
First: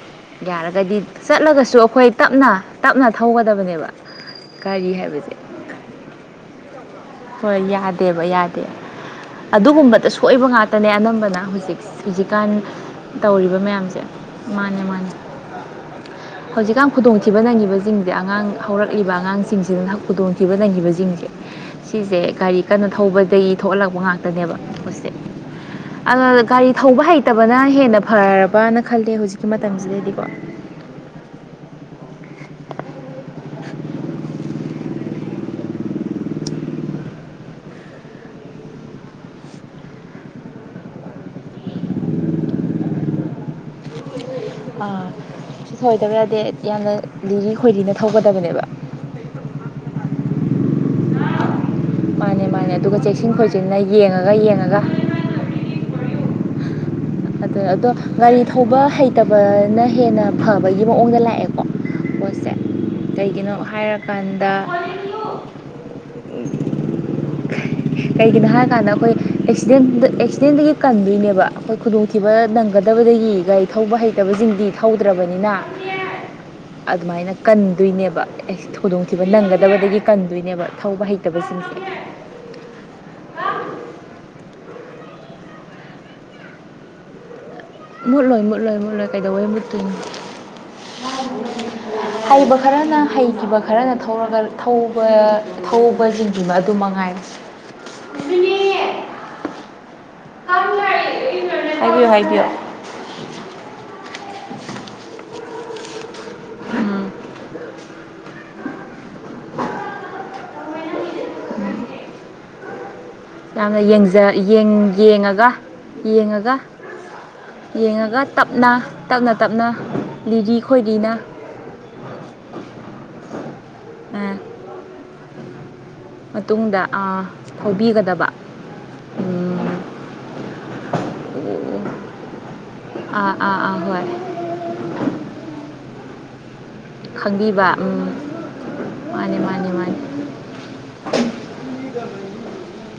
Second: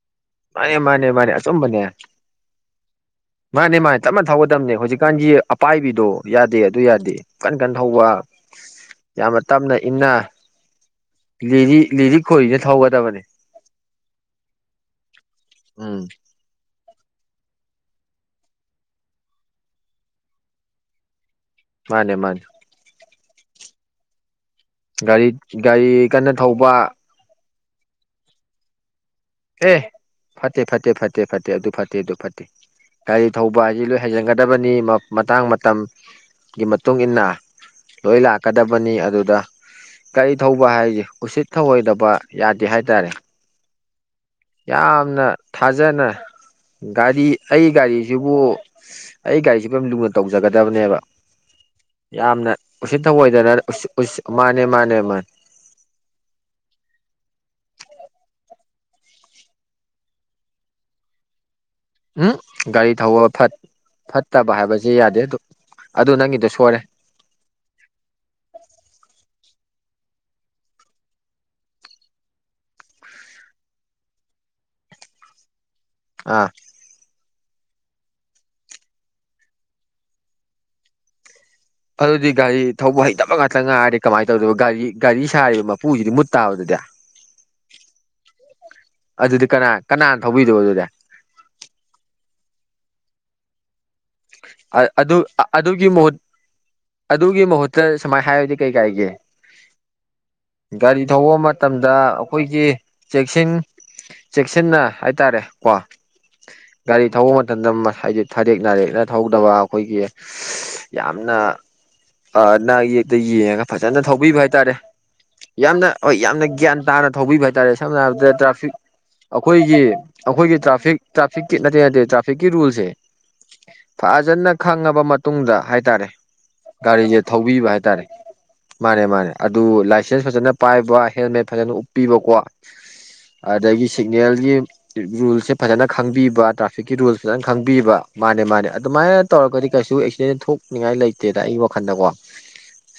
Speaker 1: ꯃꯥꯅꯦ
Speaker 2: ꯌꯥꯔꯒꯗꯤ
Speaker 1: ꯃꯥꯅꯦ ꯃꯥꯅꯦ
Speaker 2: ꯆꯠꯂꯒꯁꯨ
Speaker 1: ꯑꯆꯨꯝꯕꯅꯦ
Speaker 2: ꯑꯈꯣꯏ ꯇꯞꯅ ꯇꯞꯅ
Speaker 1: ꯃꯥꯅꯦ
Speaker 2: ꯊꯧꯒꯗꯕꯅꯦꯕ
Speaker 1: ꯃꯥꯅꯦ ꯇꯞꯅ ꯊꯧꯒꯗꯕꯅꯦ
Speaker 2: ꯒꯥꯔꯤ ꯍꯥꯏꯕꯖꯦ
Speaker 1: ꯍꯧꯖꯤꯛꯀꯥꯟꯒꯤ ꯑꯄꯥꯏꯕꯤꯗꯣ ꯌꯥꯗꯦ ꯑꯗꯨ ꯌꯥꯗꯦ ꯀꯟ
Speaker 2: ꯍꯣꯏ
Speaker 1: ꯀꯟ ꯊꯧꯕ
Speaker 2: ꯌꯥꯗꯦꯕ ꯌꯥꯗꯦ
Speaker 1: ꯌꯥꯝꯅ ꯇꯞꯅ
Speaker 2: ꯑꯗꯨꯒꯨꯝꯕꯗ
Speaker 1: ꯏꯟꯅ
Speaker 2: ꯁꯣꯏꯕ ꯉꯥꯛꯇꯅꯦ ꯑꯅꯝꯕꯅ ꯅ
Speaker 1: ꯂꯤꯔꯤ
Speaker 2: ꯍꯧꯖꯤꯛꯁ
Speaker 1: ꯂꯤꯔꯤ
Speaker 2: ꯍꯧꯖꯤꯀꯥꯟ
Speaker 1: ꯈꯣꯏꯔꯤꯅ ꯊꯧꯒꯗꯕꯅꯦ
Speaker 2: ꯇꯧꯔꯤꯕ ꯃꯌꯥꯝꯖꯦ ꯃꯥꯅꯦ ꯃꯥꯅꯦ
Speaker 1: ꯎꯝ
Speaker 2: ꯍꯧꯖꯤꯛꯀꯥꯟ ꯈꯨꯗꯣꯡꯊꯤꯕ ꯅꯪꯉꯤꯕꯖꯤꯡꯖꯦ ꯑꯉꯥꯡ ꯍꯧꯔꯛꯂꯤꯕ ꯑꯉꯥꯡꯁꯤꯡꯁꯤꯗꯅ ꯈꯨꯗꯣꯡꯊꯤꯕ ꯅꯪꯉꯤꯕꯖꯤꯡꯖꯦ
Speaker 1: ꯃꯥꯅꯦ
Speaker 2: ꯁꯤꯖꯦ
Speaker 1: ꯃꯥꯅꯦ
Speaker 2: ꯒꯥꯔꯤ ꯀꯟꯅ ꯊꯧꯕꯗꯒꯤ ꯊꯣꯛꯍꯜꯂꯛꯄ ꯉꯥꯛ ꯇꯅꯦꯕ ꯃꯁꯦ
Speaker 1: ꯒꯥꯔꯤ ꯒꯥꯔꯤ ꯀꯟꯅ
Speaker 2: ꯑꯗꯅ ꯒꯥꯔꯤ ꯊꯧꯕ ꯍꯩ ꯇꯕꯅ ꯍꯦꯟꯅ ꯐꯔꯕꯅ ꯈꯜꯂꯦ ꯍꯧꯖꯤꯛꯀꯤ
Speaker 1: ꯑꯦ
Speaker 2: ꯃꯇꯝꯁꯤꯗꯗꯤꯀꯣ
Speaker 1: ꯐꯠꯇꯦ ꯐꯠꯇꯦ ꯐꯠꯇꯦ ꯑꯗꯨ ꯐꯠꯇꯦ ꯑꯗꯨ ꯐꯠꯇꯦ ꯒꯥꯔꯤ ꯊꯧꯕ ꯍꯥꯏꯁꯤ ꯂꯣꯏ ꯍꯩꯖꯟꯒꯗꯕ ꯅꯤ ꯃꯇꯥꯡ ꯃꯇꯝ ꯒꯤ ꯃꯇꯨꯡ ꯏꯟꯅ ꯂꯣꯏ ꯂꯥꯛꯀꯗꯕꯅꯤ ꯑꯗꯨꯗ ꯀꯥꯔꯤ ꯊꯧꯕ ꯍꯥꯏꯖꯦ ꯎꯁꯤꯠ ꯊꯧꯑꯣꯏꯗꯕ ꯌꯥꯗꯦ ꯍꯥꯏꯇꯥꯔꯦ
Speaker 2: ꯑꯥ
Speaker 1: ꯌꯥꯝꯅ
Speaker 2: ꯁꯤ
Speaker 1: ꯊꯥꯖꯅ
Speaker 2: ꯊꯧꯑꯣꯏꯗꯕ ꯌꯥꯗꯦ ꯌꯥꯝꯅ
Speaker 1: ꯒꯥꯔꯤ
Speaker 2: ꯂꯤꯔꯤ
Speaker 1: ꯑꯩ
Speaker 2: ꯈꯣꯏꯔꯤꯅ
Speaker 1: ꯒꯥꯔꯤꯖꯤꯕꯨ ꯁ
Speaker 2: ꯊꯧꯒꯗꯕꯅꯦꯕ
Speaker 1: ꯑꯩ ꯒꯥꯔꯤꯖꯤꯕꯨ ꯌꯥꯝ ꯂꯨꯅ ꯇꯧꯖꯒꯗꯝꯅꯦꯕ
Speaker 2: ꯃꯥꯅꯦ
Speaker 1: ꯌꯥꯝꯅ
Speaker 2: ꯃꯥꯅꯦ ꯑꯗꯨꯒ
Speaker 1: ꯎꯁꯤꯠ
Speaker 2: ꯆꯦꯛꯁꯤꯟ
Speaker 1: ꯊꯧꯑꯣꯏꯗꯅ
Speaker 2: ꯈꯣꯏꯖꯤꯟꯅ
Speaker 1: ꯎꯁꯤ ꯎꯁꯤ
Speaker 2: ꯌꯦꯡꯉꯒ
Speaker 1: ꯃꯥꯅꯦ
Speaker 2: ꯌꯦꯡꯉꯒ
Speaker 1: ꯃꯥꯅꯦ ꯃꯥꯅꯦ
Speaker 2: [unintelligible] ꯑꯗꯨ ꯑꯗꯣ ꯒꯥꯔꯤ ꯊꯧꯕ ꯍꯩꯇꯕ ꯅ ꯍꯦꯟꯅ ꯐꯕꯒꯤ ꯃꯑꯣꯡꯗ ꯂꯥꯛꯑꯦꯀꯣ
Speaker 1: ꯎꯝ
Speaker 2: ꯄꯣꯠꯁꯦ
Speaker 1: ꯒꯥꯔꯤ ꯊꯧꯕ ꯐꯠ
Speaker 2: ꯀꯩꯒꯤꯅꯣ
Speaker 1: ꯐꯠꯇꯕ
Speaker 2: ꯍꯥꯏꯔꯀꯥꯟꯗ
Speaker 1: ꯍꯥꯏꯕꯁꯦ ꯌꯥꯗꯦ ꯑꯗꯨ ꯑꯗꯨ ꯅꯪꯒꯤꯗꯣ ꯁꯣꯏꯔꯦ
Speaker 2: ꯀꯩꯒꯤꯅꯣ ꯍꯥꯏ ꯀꯥꯟꯗ ꯑꯈꯣꯏ ꯑꯦꯛꯁꯤꯗꯦꯟꯗ ꯑꯦꯛꯁꯤꯗꯦꯟꯗꯒꯤ ꯀꯟꯗꯣꯏꯅꯦꯕ ꯕ ꯑꯈꯣꯏ ꯈꯨꯗꯣꯡꯊꯤꯕ ꯅꯪꯒꯗꯕꯗꯒꯤ ꯒꯥꯔꯤ ꯊꯧꯕ ꯍꯩꯇꯕꯖꯤꯡꯗꯤ ꯊꯧꯗ꯭ꯔꯕꯅꯤꯅ
Speaker 1: ꯑꯥ
Speaker 2: ꯑꯗꯨꯃꯥꯏꯅ ꯀꯟꯗꯣꯏꯅꯦꯕ ꯑꯦꯛꯁ ꯈꯨꯗꯣꯡꯊꯤꯕ ꯅꯪꯒꯗꯕꯗꯒꯤ ꯀꯟꯗꯣꯏꯅꯦꯕ ꯊꯧꯕ ꯍꯩꯇꯕꯁꯤꯡꯁꯦ
Speaker 1: ꯑꯗꯨꯗꯤ ꯒꯥꯔꯤ ꯊꯧꯕ ꯍꯩꯇꯕ ꯉꯥꯛꯇ ꯉꯥꯏꯔꯗꯤ ꯀꯃꯥꯏꯅ ꯇꯧꯗꯕ ꯒꯥꯔꯤ ꯒꯥꯔꯤ ꯁꯥꯔꯤꯕ ꯃꯄꯨꯁꯤꯗꯤ ꯃꯨꯠ ꯇꯥꯕꯗꯨꯗꯤ
Speaker 2: ꯃꯨꯠꯂꯣꯏ ꯃꯨꯠꯂꯣꯏ ꯃꯨꯠꯂꯣꯏ
Speaker 1: ꯑꯗꯨꯗꯤ
Speaker 2: ꯀꯩꯗꯧꯧꯕ
Speaker 1: ꯀꯅꯥ
Speaker 2: ꯇꯨꯣ
Speaker 1: ꯀꯅꯥꯅ ꯊꯧꯕꯤꯗꯣꯏꯕ
Speaker 2: ꯍꯩꯕ ꯈꯔꯅ ꯍꯩꯈꯤꯕ ꯈꯔꯅ ꯊꯧꯔꯒ
Speaker 1: ꯑꯗꯨꯗꯤ
Speaker 2: ꯊꯧꯕ
Speaker 1: ꯑꯗꯨ ꯑꯗꯨꯒꯤ ꯃꯍꯨꯠ
Speaker 2: ꯊꯧꯕꯁꯤꯡꯗꯨꯃ ꯑꯗꯨ ꯃꯉꯥꯏꯔ
Speaker 1: ꯑꯗꯨꯒꯤ ꯃꯍꯨꯠꯇ ꯁꯨꯃꯥꯏꯅ ꯍꯥꯏꯔꯗꯤ ꯀꯩ ꯀꯥꯏꯒꯦ ꯒꯥꯔꯤ ꯊꯧꯕ ꯃꯇꯝꯗ
Speaker 2: ꯍꯥꯏꯕꯤꯌꯨ ꯍꯥꯏꯕꯤꯌꯨ
Speaker 1: ꯑꯩꯈꯣꯏꯒꯤ ꯆꯦꯛꯁꯤꯟ ꯆꯦꯛꯁꯤꯟꯅ ꯍꯥꯏꯇꯥꯔꯦ ꯀꯣ
Speaker 2: ꯎꯝ
Speaker 1: ꯒꯥꯔꯤ ꯊꯧꯕ ꯃꯇꯝꯗ ꯉꯁꯥꯏꯗꯨ ꯊꯥꯔꯦꯛ ꯅꯥꯔꯦꯛ ꯊꯧꯗꯕ ꯑꯩꯈꯣꯏꯒꯤ ꯌꯥꯝꯅ ꯅꯥ ꯌꯦꯛꯇ ꯌꯦꯡꯉꯒ
Speaker 2: ꯌꯥꯝꯅ
Speaker 1: ꯐꯖꯅ
Speaker 2: ꯌꯦꯡꯖ
Speaker 1: ꯊꯧꯕꯤꯕ
Speaker 2: ꯌꯦꯡ
Speaker 1: ꯍꯥꯏꯇꯥꯔꯦ
Speaker 2: ꯌꯦꯡꯉꯒ
Speaker 1: ꯌꯥꯝꯅ ꯍꯣꯏ ꯌꯥꯝꯅ
Speaker 2: ꯌꯦꯡꯉꯒ
Speaker 1: ꯒ꯭ꯌꯥꯟ ꯇꯥꯅ ꯊꯧꯕꯤꯕ ꯍꯥꯏꯇꯥꯔꯦ ꯁꯝꯅ
Speaker 2: ꯌꯦꯡꯉꯒ
Speaker 1: ꯍꯥꯏꯔꯕꯗ ꯇ꯭ꯔꯥꯐꯤꯛ
Speaker 2: ꯇꯞꯅ ꯇꯞꯅ ꯇꯞꯅ
Speaker 1: ꯑꯩꯈꯣꯏꯒꯤ ꯑꯩꯈꯣꯏꯒꯤ
Speaker 2: ꯂꯤꯔꯤ
Speaker 1: ꯇ꯭ꯔꯥꯐꯤꯛ
Speaker 2: ꯈꯣꯏꯔꯤꯅ
Speaker 1: ꯇ꯭ꯔꯥꯐꯤꯛꯀꯤ ꯅꯠꯇꯦ ꯅꯠꯇꯦ ꯇ꯭ꯔꯥꯐꯤꯛꯀꯤ ꯔꯨꯜꯁꯦ ꯐꯖꯅ ꯈꯪꯉꯕ ꯃꯇꯨꯡꯗ ꯍꯥꯏꯇꯥꯔꯦ
Speaker 2: ꯃꯇꯨꯡꯗ
Speaker 1: ꯒꯥꯔꯤꯁꯦ ꯊꯧꯕꯤꯕ ꯍꯥꯏꯇꯥꯔꯦ
Speaker 2: ꯊꯧꯕꯤꯒꯗꯕ
Speaker 1: ꯃꯥꯅꯦ ꯃꯥꯅꯦ ꯑꯗꯨ ꯂꯥꯏꯁꯦꯟꯁ ꯐꯖꯅ ꯄꯥꯏꯕ ꯍꯦꯜꯃꯦꯠ ꯐꯖꯅ ꯎꯞꯄꯤꯕꯀꯣ
Speaker 2: ꯑꯥ ꯑꯥ ꯑꯥ
Speaker 1: ꯑꯗꯒꯤ
Speaker 2: ꯍꯣꯏ
Speaker 1: ꯁꯤꯛꯅꯦꯜꯒꯤ ꯔꯨꯜꯁꯦ ꯐꯖꯅ ꯈꯪꯕꯤꯕ ꯇ꯭ꯔꯥꯐꯤꯛꯀꯤ ꯔꯨꯜ ꯐꯖꯅ ꯈꯪꯕꯤꯕ ꯃꯥꯅꯦ ꯃꯥꯅꯦ ꯁꯃꯥꯏꯅ
Speaker 2: ꯃꯥꯅꯦ ꯃꯥꯅꯦ
Speaker 1: ꯇꯧꯔꯒꯗꯤ ꯀꯩꯁꯨ
Speaker 2: ꯃꯥꯅꯦ
Speaker 1: ꯑꯦꯛꯁꯤꯗꯦꯟ ꯊꯣꯛꯅꯤꯡꯉꯥꯏ ꯂꯩꯇꯦꯗ ꯑꯩꯒꯤ ꯋꯥꯈꯟꯗꯀꯣ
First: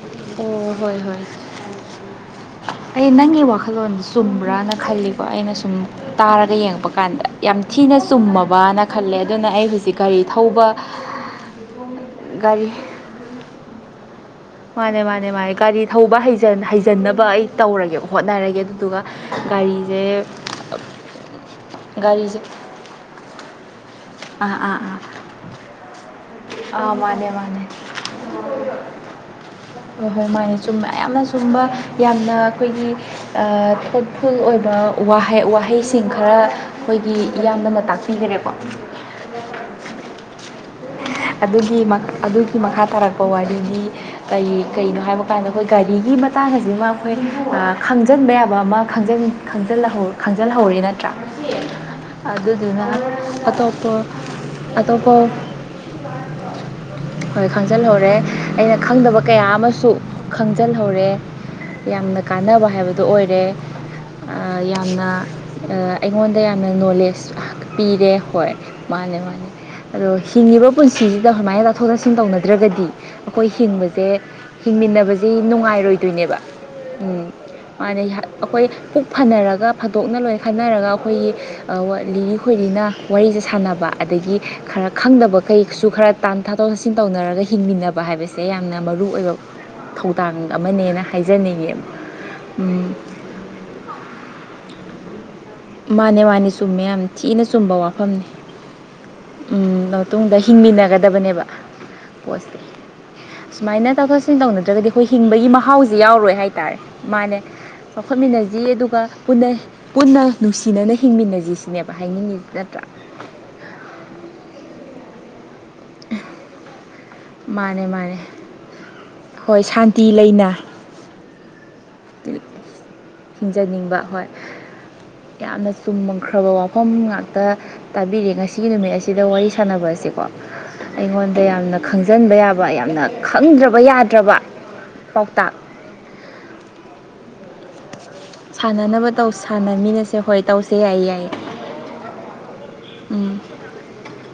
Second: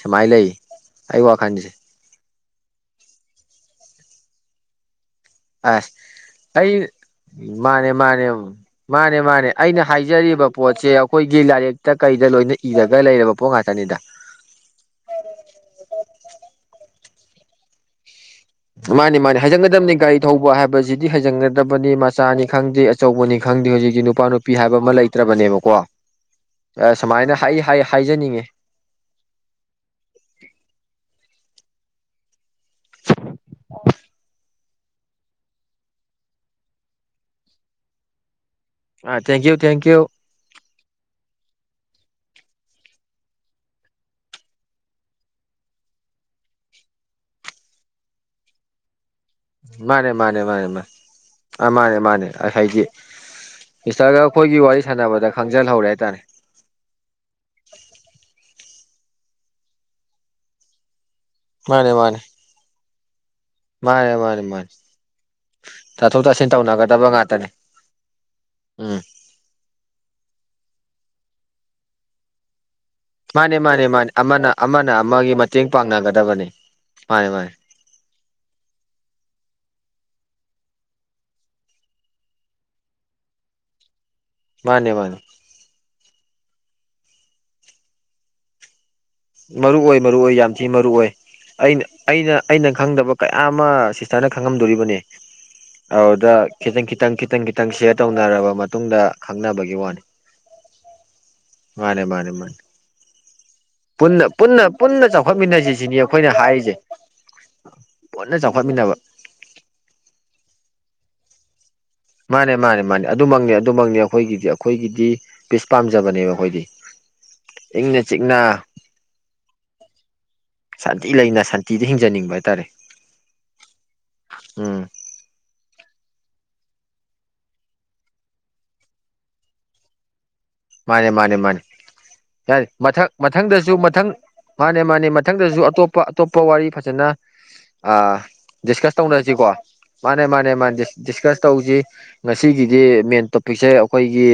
Speaker 1: ꯁꯨꯃꯥꯏꯅ ꯂꯩ
Speaker 2: ꯑꯣ ꯍꯣꯏ ꯍꯣꯏ
Speaker 1: ꯑꯩ ꯋꯥꯈꯜꯁꯦ
Speaker 2: ꯑꯩ ꯅꯪꯒꯤ ꯋꯥꯈꯜꯂꯣꯟ ꯆꯨꯝꯕ꯭ꯔꯥꯅ ꯈꯜꯂꯤ ꯀꯣ ꯑꯩꯅ ꯁꯨꯝ
Speaker 1: ꯑꯁ
Speaker 2: ꯇꯥꯔꯒ ꯌꯦꯡꯉꯛꯄ
Speaker 1: ꯑꯩ
Speaker 2: ꯀꯥꯟꯗ ꯌꯥꯝ
Speaker 1: ꯃꯥꯅꯦ
Speaker 2: ꯊꯤꯅ
Speaker 1: ꯃꯥꯅꯦ
Speaker 2: ꯆꯨꯝꯃꯕꯅ ꯈꯜꯂꯦ
Speaker 1: ꯃꯥꯅꯦ
Speaker 2: ꯑꯗꯨꯅ
Speaker 1: ꯃꯥꯅꯦ
Speaker 2: ꯑꯩ
Speaker 1: ꯑꯩꯅ
Speaker 2: ꯍꯧꯖꯤꯛ ꯒꯥꯔꯤ
Speaker 1: ꯍꯥꯏꯖꯔꯤꯕ
Speaker 2: ꯊꯧꯕ
Speaker 1: ꯄꯣꯠꯁꯦ ꯑꯩꯈꯣꯏꯒꯤ ꯂꯥꯏꯔꯤꯛꯇ ꯀꯩꯗ ꯂꯣꯏꯅ
Speaker 2: ꯒꯥꯔꯤ
Speaker 1: ꯏꯔꯒ ꯂꯩꯔꯕ ꯄꯣꯠ ꯉꯥꯛꯇꯅꯤꯗ
Speaker 2: ꯃꯥꯅꯦ ꯃꯥꯅꯦ ꯃꯥꯅꯦ ꯒꯥꯔꯤ ꯊꯧꯕ ꯍꯩꯖꯟꯅꯕ ꯑꯩ ꯇꯧꯔꯒꯦ ꯍꯣꯠꯅꯔꯒꯦ ꯑꯗꯨꯗꯨꯒ
Speaker 1: ꯃꯥꯅꯤ ꯃꯥꯅꯤ ꯍꯥꯏꯖꯟꯒꯗꯕꯅꯤ ꯒꯥꯔꯤ
Speaker 2: ꯒꯥꯔꯤꯁꯦ
Speaker 1: ꯊꯧꯕ ꯍꯥꯏꯕꯁꯤꯗꯤ ꯍꯩꯖꯟꯒꯗꯕꯅꯤ
Speaker 2: ꯒꯥꯔꯤꯁꯦ
Speaker 1: ꯃꯆꯥꯅꯤ ꯈꯪꯗꯦ ꯑꯆꯧꯕꯅꯤ ꯈꯪꯗꯦ ꯍꯧꯖꯤꯛꯇꯤ ꯅꯨꯄꯥ
Speaker 2: ꯑꯥ
Speaker 1: ꯅꯨꯄꯤ
Speaker 2: ꯑꯥ
Speaker 1: ꯍꯥꯏꯕ ꯑꯃ
Speaker 2: ꯑꯥ
Speaker 1: ꯂꯩꯇ꯭ꯔꯕꯅꯦꯕꯀꯣ ꯑ
Speaker 2: ꯑꯥ ꯃꯥꯅꯦ
Speaker 1: ꯁꯨꯃꯥꯏꯅ ꯍꯥꯏ
Speaker 2: ꯃꯥꯅꯦ
Speaker 1: ꯍꯥꯏꯖꯅꯤꯡꯉꯤ
Speaker 2: ꯍꯣꯏ ꯍꯣꯏ ꯃꯥꯅꯦ ꯆꯨꯝꯕ ꯌꯥꯝꯅ ꯆꯨꯝꯕ ꯌꯥꯝꯅ ꯑꯩꯈꯣꯏꯒꯤ ꯊꯣꯠꯐꯨꯜ ꯑꯣꯏꯕꯍ ꯋꯥꯍꯩꯁꯤꯡ ꯈꯔ ꯑꯩꯈꯣꯏꯒꯤ ꯌꯥꯝꯅ ꯃꯇꯥꯛ ꯄꯤꯈꯅꯦꯦꯀꯣ
Speaker 1: ꯑ ꯊꯦꯡꯀ꯭ꯌꯨ ꯊꯦꯡꯀ꯭ꯌꯨ
Speaker 2: ꯑꯗꯨꯒꯤ ꯑꯗꯨꯒꯤ ꯃꯈꯥ ꯇꯥꯔꯛꯄ ꯋꯥꯔꯤꯗꯤ ꯀꯔꯤ ꯀꯩꯅꯣ ꯍꯥꯏꯕ ꯀꯥꯟꯗ ꯑꯩꯈꯣꯏ ꯒꯥꯔꯤꯒꯤ ꯃꯇꯥꯡꯁꯤꯃ ꯑꯩꯈꯣꯏ ꯈꯪꯖꯤꯟꯕ ꯌꯥꯕ ꯑꯃ ꯈꯪꯖꯟ
Speaker 1: ꯃꯥꯅꯦ ꯃꯥꯅꯦ ꯃꯥꯅꯦ
Speaker 2: ꯈꯪꯖꯤꯜꯍꯧꯔꯦ
Speaker 1: ꯃꯥꯅꯦ
Speaker 2: ꯅꯠꯇ꯭ꯔꯥ
Speaker 1: ꯑꯥ ꯃꯥꯅꯦ ꯃꯥꯅꯦ
Speaker 2: ꯑꯗꯨꯗꯨꯅ
Speaker 1: ꯍꯥꯏꯗꯤ
Speaker 2: ꯑꯇꯣꯞꯄ ꯑ ꯑꯗꯄ
Speaker 1: ꯖꯜ ꯍꯧꯔꯦ ꯍꯥꯏꯇꯥꯔꯦ
Speaker 2: ꯍꯣꯏ ꯈꯪꯖꯤꯜꯍꯧꯔꯦ ꯑꯩꯅ ꯈꯪꯗꯕ ꯀꯌꯥ ꯑꯃꯁꯨ ꯈꯪꯖꯤꯜꯍꯧꯔꯦ
Speaker 1: ꯃꯥꯅꯦ ꯃꯥꯅꯦ
Speaker 2: ꯌꯥꯝꯅ ꯀꯥꯟꯅꯕ ꯍꯥꯏꯕꯗꯨ ꯑꯣꯏꯔꯦ
Speaker 1: ꯃꯥꯅꯦ ꯃꯥꯅꯦ ꯃꯥꯅꯦ
Speaker 2: ꯌꯥꯝꯅ
Speaker 1: ꯇꯥꯊꯣꯛ
Speaker 2: ꯑꯩꯉꯣꯟꯗ
Speaker 1: ꯇꯥꯁꯤꯟ
Speaker 2: ꯌꯥꯝꯅ
Speaker 1: ꯇꯧꯅꯒꯗꯕ
Speaker 2: ꯅꯣꯂꯦꯖ
Speaker 1: ꯉꯥꯛꯇꯅꯦ
Speaker 2: ꯄꯤꯔꯦ ꯍꯣꯏ
Speaker 1: ꯎꯝ
Speaker 2: ꯃꯥꯅꯦ ꯃꯥꯅꯦ ꯑꯗꯣ ꯍꯤꯡꯉꯤꯕ ꯄꯨꯟꯁꯤꯁꯤꯗ ꯁꯨꯃꯥꯏꯅ ꯇꯥꯊꯣꯛ ꯇꯥꯁꯤꯟ ꯇꯧꯅꯗ꯭ꯔꯒꯗꯤ ꯑꯩꯈꯣꯏ
Speaker 1: ꯃꯥꯅꯦ ꯃꯥꯅꯦ
Speaker 2: ꯍꯤꯡꯕꯁꯦ
Speaker 1: ꯃꯥꯅꯦ ꯑꯃꯅ ꯑꯃꯅ
Speaker 2: ꯍꯤꯡꯃꯤꯟꯅꯕꯁꯦ
Speaker 1: ꯑꯃꯒꯤ ꯃꯇꯦꯡ
Speaker 2: ꯅꯨꯡꯉꯥꯏꯔꯣꯏꯗꯣꯏꯅꯦꯕ
Speaker 1: ꯄꯥꯡꯅꯒꯗꯕꯅꯦ ꯃꯥꯅꯦ ꯃꯥꯅꯦ
Speaker 2: ꯅ ꯑꯩꯈꯣꯏ ꯄꯨꯛ ꯐꯅꯔꯒ ꯐꯥꯗꯣꯛꯅ ꯂꯣꯏ ꯈꯟꯅꯔꯒ ꯑꯩꯈꯣꯏꯒꯤ ꯂꯤꯔꯤ ꯈꯣꯏꯔꯤꯅ ꯋꯥꯔꯤꯁꯦ ꯁꯥꯟꯅꯕ ꯑꯗꯒꯤ ꯈꯔ
Speaker 1: ꯃꯥꯅꯦ ꯃꯥꯅꯦ
Speaker 2: ꯈꯪꯗꯕ ꯀꯩꯁꯨ ꯈꯔ ꯇꯥꯟ ꯊꯥꯗꯣꯛ ꯊꯥꯖꯤꯟ ꯇꯧꯅꯔꯒ ꯍꯤꯡꯃꯤꯟꯅꯕ ꯍꯥꯏꯕꯁꯦ ꯁꯦ ꯌꯥꯝꯅ ꯃꯔꯨ ꯑꯣꯏꯕ
Speaker 1: ꯃꯔꯨ ꯑꯣꯏ ꯃꯔꯨ ꯑꯣꯏ
Speaker 2: ꯊꯧꯗꯥꯡ
Speaker 1: ꯌꯥꯝ ꯊꯤ ꯃꯔꯨ
Speaker 2: ꯑꯃꯅꯦꯅ
Speaker 1: ꯑꯣꯏ
Speaker 2: ꯍꯥꯏꯖꯅꯤꯡꯉꯦꯕ
Speaker 1: ꯑꯩꯅ ꯑꯩꯅ ꯑꯩꯅ ꯈꯪꯗꯕ ꯀꯌꯥ ꯑꯃ ꯁꯤꯁꯇꯔꯅ ꯈꯪꯉꯝꯗꯣꯔꯤꯕꯅꯦ
Speaker 2: ꯎ ꯃꯥꯅꯦ
Speaker 1: ꯑꯗꯨꯗ
Speaker 2: ꯃꯥꯅꯦ ꯆꯨꯝꯃꯦ
Speaker 1: ꯈꯤꯇꯪ
Speaker 2: ꯌꯥꯝ
Speaker 1: ꯈꯤꯇꯪ
Speaker 2: ꯊꯤꯅ
Speaker 1: ꯈꯤꯇꯪ ꯈꯤꯇꯪ
Speaker 2: ꯆꯨꯝꯕ
Speaker 1: ꯁꯤꯌꯔ
Speaker 2: ꯋꯥꯐꯝꯅꯤ
Speaker 1: ꯇꯧꯅꯔꯕ ꯃꯇꯨꯡꯗ
Speaker 2: ꯎꯝ
Speaker 1: ꯈꯪꯅꯕꯒꯤ
Speaker 2: ꯃꯇꯨꯡꯗ ꯍꯤꯡꯃꯤꯟꯅꯒꯗꯕꯅꯦꯕ
Speaker 1: ꯃꯥꯅꯦꯦ ꯃꯥꯅꯦ
Speaker 2: ꯄꯣꯠꯁꯦ
Speaker 1: ꯃꯥꯅꯦ
Speaker 2: ꯁꯨꯃꯥꯏꯅ
Speaker 1: ꯄꯨꯟꯅ
Speaker 2: ꯇꯧꯊꯠꯁꯤꯟ
Speaker 1: ꯄꯨꯟꯅ
Speaker 2: ꯇꯧꯅꯗ꯭ꯔꯒꯗꯤ
Speaker 1: ꯄꯨꯟꯅ
Speaker 2: ꯑꯩꯈꯣꯏ ꯍꯤꯡꯕꯒꯤ
Speaker 1: ꯆꯥꯎꯈꯠꯃꯤꯟꯅꯁꯤ
Speaker 2: ꯃꯍꯥꯎꯁꯦ
Speaker 1: ꯁꯤꯅꯤ ꯑꯩꯈꯣꯏꯅ
Speaker 2: ꯌꯥꯎꯔꯣꯏ ꯍꯥꯏ
Speaker 1: ꯍꯥꯏꯔꯤꯁꯦ
Speaker 2: ꯇꯔꯦ ꯃꯥꯅꯦ
Speaker 1: ꯄꯨꯟꯅ
Speaker 2: ꯆꯥꯎꯈꯠꯃꯤꯟꯅꯁꯤ
Speaker 1: ꯆꯥꯎꯈꯠꯃꯤꯟꯅꯕ
Speaker 2: ꯑꯗꯨꯒ ꯄꯨꯟꯅ ꯄꯨꯟꯅ ꯅꯨꯡꯁꯤꯅꯅ ꯍꯤꯡꯃꯤꯟꯅꯁꯤ ꯁꯤꯅꯦꯕ ꯍꯥꯏꯅꯤꯡꯉꯤꯁꯤ
Speaker 1: ꯃꯥꯅꯦ ꯃꯥꯅꯦ
Speaker 2: ꯅꯠꯇ꯭ꯔꯥ
Speaker 1: ꯃꯥꯅꯦ ꯑꯗꯨꯃꯛꯅꯦ ꯑꯗꯨꯃꯛꯅꯤ ꯑꯩꯈꯣꯏꯒꯤꯗꯤ ꯑꯩꯈꯣꯏꯒꯤꯗꯤ ꯄꯤꯁ ꯄꯥꯝꯖꯕꯅꯦꯕ ꯑꯩꯈꯣꯏꯗꯤ
Speaker 2: ꯃꯥꯅꯦ
Speaker 1: ꯏꯪꯅ
Speaker 2: ꯃꯥꯅꯦ
Speaker 1: ꯆꯤꯛꯅ
Speaker 2: ꯍꯣꯏ ꯁꯥꯟꯇꯤ ꯂꯩꯅ
Speaker 1: ꯁꯥꯟꯇꯤ ꯂꯩꯅ ꯁꯥꯟꯇꯤꯗ ꯍꯤꯡꯖꯅꯤꯡꯕ ꯍꯥꯏꯇꯥꯔꯦ
Speaker 2: ꯍꯤꯡꯖꯅꯤꯡꯕ ꯍꯣꯏ
Speaker 1: ꯎꯝ
Speaker 2: ꯌꯥꯝꯅ ꯆꯨꯝꯈ꯭ꯔꯕ ꯋꯥꯐꯝ ꯉꯥꯛꯇ ꯇꯥꯕꯤꯔꯦ ꯉꯁꯤꯒꯤ ꯅꯨꯃꯤꯠ ꯑꯁꯤꯗ ꯋꯥꯔꯤ ꯁꯥꯟꯅꯕꯁꯦꯀꯣ
Speaker 1: ꯃꯥꯅꯦ ꯃꯥꯅꯦ
Speaker 2: ꯑꯩꯉꯣꯟꯗ
Speaker 1: ꯃꯥꯅꯦ
Speaker 2: ꯌꯥꯝꯅ ꯈꯪꯖꯤꯟꯕ ꯌꯥꯕ
Speaker 1: ꯌꯥꯔꯦ
Speaker 2: ꯌꯥꯝꯅ
Speaker 1: ꯃꯊꯪ ꯃꯊꯪꯗꯁꯨ
Speaker 2: ꯈꯪꯗ꯭ꯔꯕ
Speaker 1: ꯃꯊꯪ
Speaker 2: ꯌꯥꯗ꯭ꯔꯕ
Speaker 1: ꯃꯥꯅꯦ ꯃꯥꯅꯦ
Speaker 2: ꯄꯥꯎꯇꯥꯛ
Speaker 1: ꯃꯊꯪꯗꯁꯨ ꯑꯇꯣꯞꯄ ꯑꯇꯣꯞꯄ ꯋꯥꯔꯤ ꯐꯖꯅ ꯗꯤꯁꯀꯁ
Speaker 2: ꯁꯥꯟꯅꯅꯕ ꯇꯧ
Speaker 1: ꯇꯧꯅꯔꯁꯤꯀꯣ
Speaker 2: ꯁꯥꯟꯅꯃꯤꯟꯅꯁꯦ
Speaker 1: ꯃꯥꯅꯦ
Speaker 2: ꯍꯣꯏ
Speaker 1: ꯃꯥꯅꯦ
Speaker 2: ꯇꯧꯁꯦ
Speaker 1: ꯃꯥꯅꯦ
Speaker 2: ꯌꯥꯏꯌꯦ ꯌꯥꯏꯌꯦ
Speaker 1: ꯗꯤꯁꯀꯁ ꯇꯧꯁꯤ ꯉꯁꯤꯒꯤꯗꯤ ꯃꯦꯟ
Speaker 2: ꯎꯝ
Speaker 1: ꯇꯣꯄꯤꯛꯁꯦ ꯑꯩꯈꯣꯏꯒꯤ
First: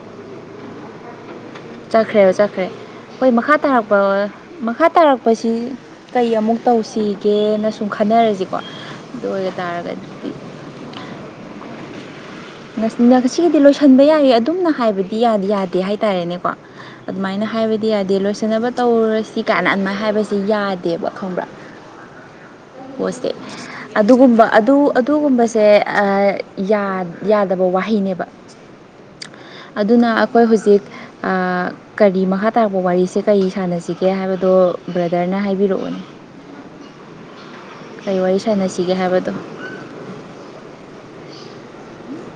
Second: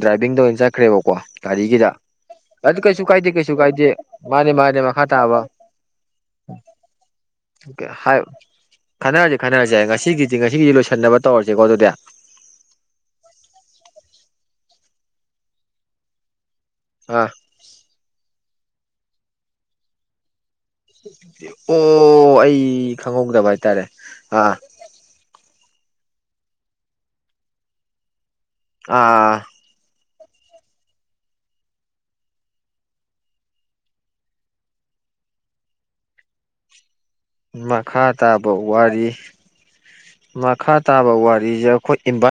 Speaker 1: ꯗ꯭ꯔꯥꯏꯚꯤꯡꯗ ꯑꯣꯏꯅ ꯆꯠꯈ꯭ꯔꯦꯕꯀꯣ ꯒꯥꯔꯤꯒꯤꯗ
Speaker 2: ꯆꯠꯈ꯭ꯔꯦꯕ ꯆꯠꯈ꯭ꯔꯦ
Speaker 1: ꯑꯗꯨ ꯀꯩꯁꯨ
Speaker 2: ꯍꯣꯏ
Speaker 1: ꯀꯥꯏꯗꯦ ꯀꯩꯁꯨ
Speaker 2: ꯃꯈꯥ
Speaker 1: ꯀꯥꯏꯗꯦ
Speaker 2: ꯇꯥꯔꯛꯄ
Speaker 1: ꯃꯥꯅꯦ ꯃꯥꯅꯦ ꯃꯈꯥ ꯇꯥꯕ
Speaker 2: ꯇꯥꯔꯛꯄꯁꯤ ꯀꯩ ꯑꯃꯨꯛ ꯇꯧꯁꯤꯒꯦꯅ ꯁꯨꯝ ꯈꯟꯅꯔꯁꯤꯀꯣ ꯑꯗꯨ
Speaker 1: ꯈꯟꯅꯔꯁꯤ
Speaker 2: ꯑꯣꯏꯕ
Speaker 1: ꯈꯟꯅꯔꯁꯦ
Speaker 2: ꯇꯥꯔꯒꯗꯤ
Speaker 1: ꯉꯁꯤꯒꯤꯗꯤ ꯉꯁꯤꯒꯤꯗꯤ ꯂꯣꯏꯁꯟꯅꯕ ꯇꯧꯔꯁꯦꯀꯣ ꯑꯗꯨꯗꯤ
Speaker 2: ꯉꯁꯤꯒꯤꯗꯤ ꯂꯣꯏꯁꯤꯟꯕ ꯌꯥꯏ ꯑꯗꯨꯝꯅ ꯍꯥꯏꯕꯗꯤ ꯌꯥꯗꯤ ꯌꯥꯗꯦ ꯍꯥꯏꯇꯥꯔꯦꯅꯦꯀꯣ
Speaker 1: ꯑꯥ
Speaker 2: ꯑꯗꯨꯃꯥꯏꯅ ꯍꯥꯏꯕꯗꯤ ꯌꯥꯗꯦ ꯂꯣꯏꯁꯤꯟꯅꯕ ꯇꯧꯔꯁꯤ ꯀꯥꯏꯅ ꯑꯗꯨꯃꯥꯏꯅ ꯍꯥꯏꯕꯁꯤ ꯌꯥꯗꯦꯕ ꯈꯪꯕ꯭ꯔꯥ
Speaker 1: ꯑꯣ ꯑꯩ
Speaker 2: ꯄꯣꯁꯦ
Speaker 1: ꯈꯪꯍꯧꯗꯕ ꯍꯥꯏꯇꯥꯔꯦ
Speaker 2: ꯑꯗꯨꯒꯨꯝꯕ
Speaker 1: ꯑꯥ
Speaker 2: ꯑꯗꯨ ꯑꯗꯨꯒꯨꯝꯕꯁꯦ ꯌꯥꯗꯕ ꯋꯥꯍꯩꯅꯦꯕ
Speaker 1: ꯑꯥ
Speaker 2: ꯑꯗꯨꯅ ꯑꯩꯈꯣꯏ ꯍꯧꯖꯤꯛ ꯀꯔꯤ ꯃꯈꯥ ꯇꯥꯔꯛꯄ ꯋꯥꯔꯤꯁꯦ ꯀꯔꯤ ꯁꯥꯟꯅꯁꯤꯒꯦ ꯍꯥꯏꯕꯗꯣ ꯕ꯭ꯔꯗꯔꯅ ꯍꯥꯏꯕꯤꯔꯛꯎꯅꯦ
Speaker 1: ꯃꯈꯥ
Speaker 2: ꯋꯥꯔꯤ
Speaker 1: ꯇꯥꯕ
Speaker 2: ꯁꯥꯟꯅꯁꯤꯒꯦ
Speaker 1: ꯋꯥꯔꯤ
Speaker 2: ꯍꯥꯏꯕꯗꯣ
Speaker 1: ꯃꯈꯥ ꯇꯥꯕ ꯋꯥꯔꯤꯁꯦ ꯑꯩꯈꯣꯏ ꯏꯚ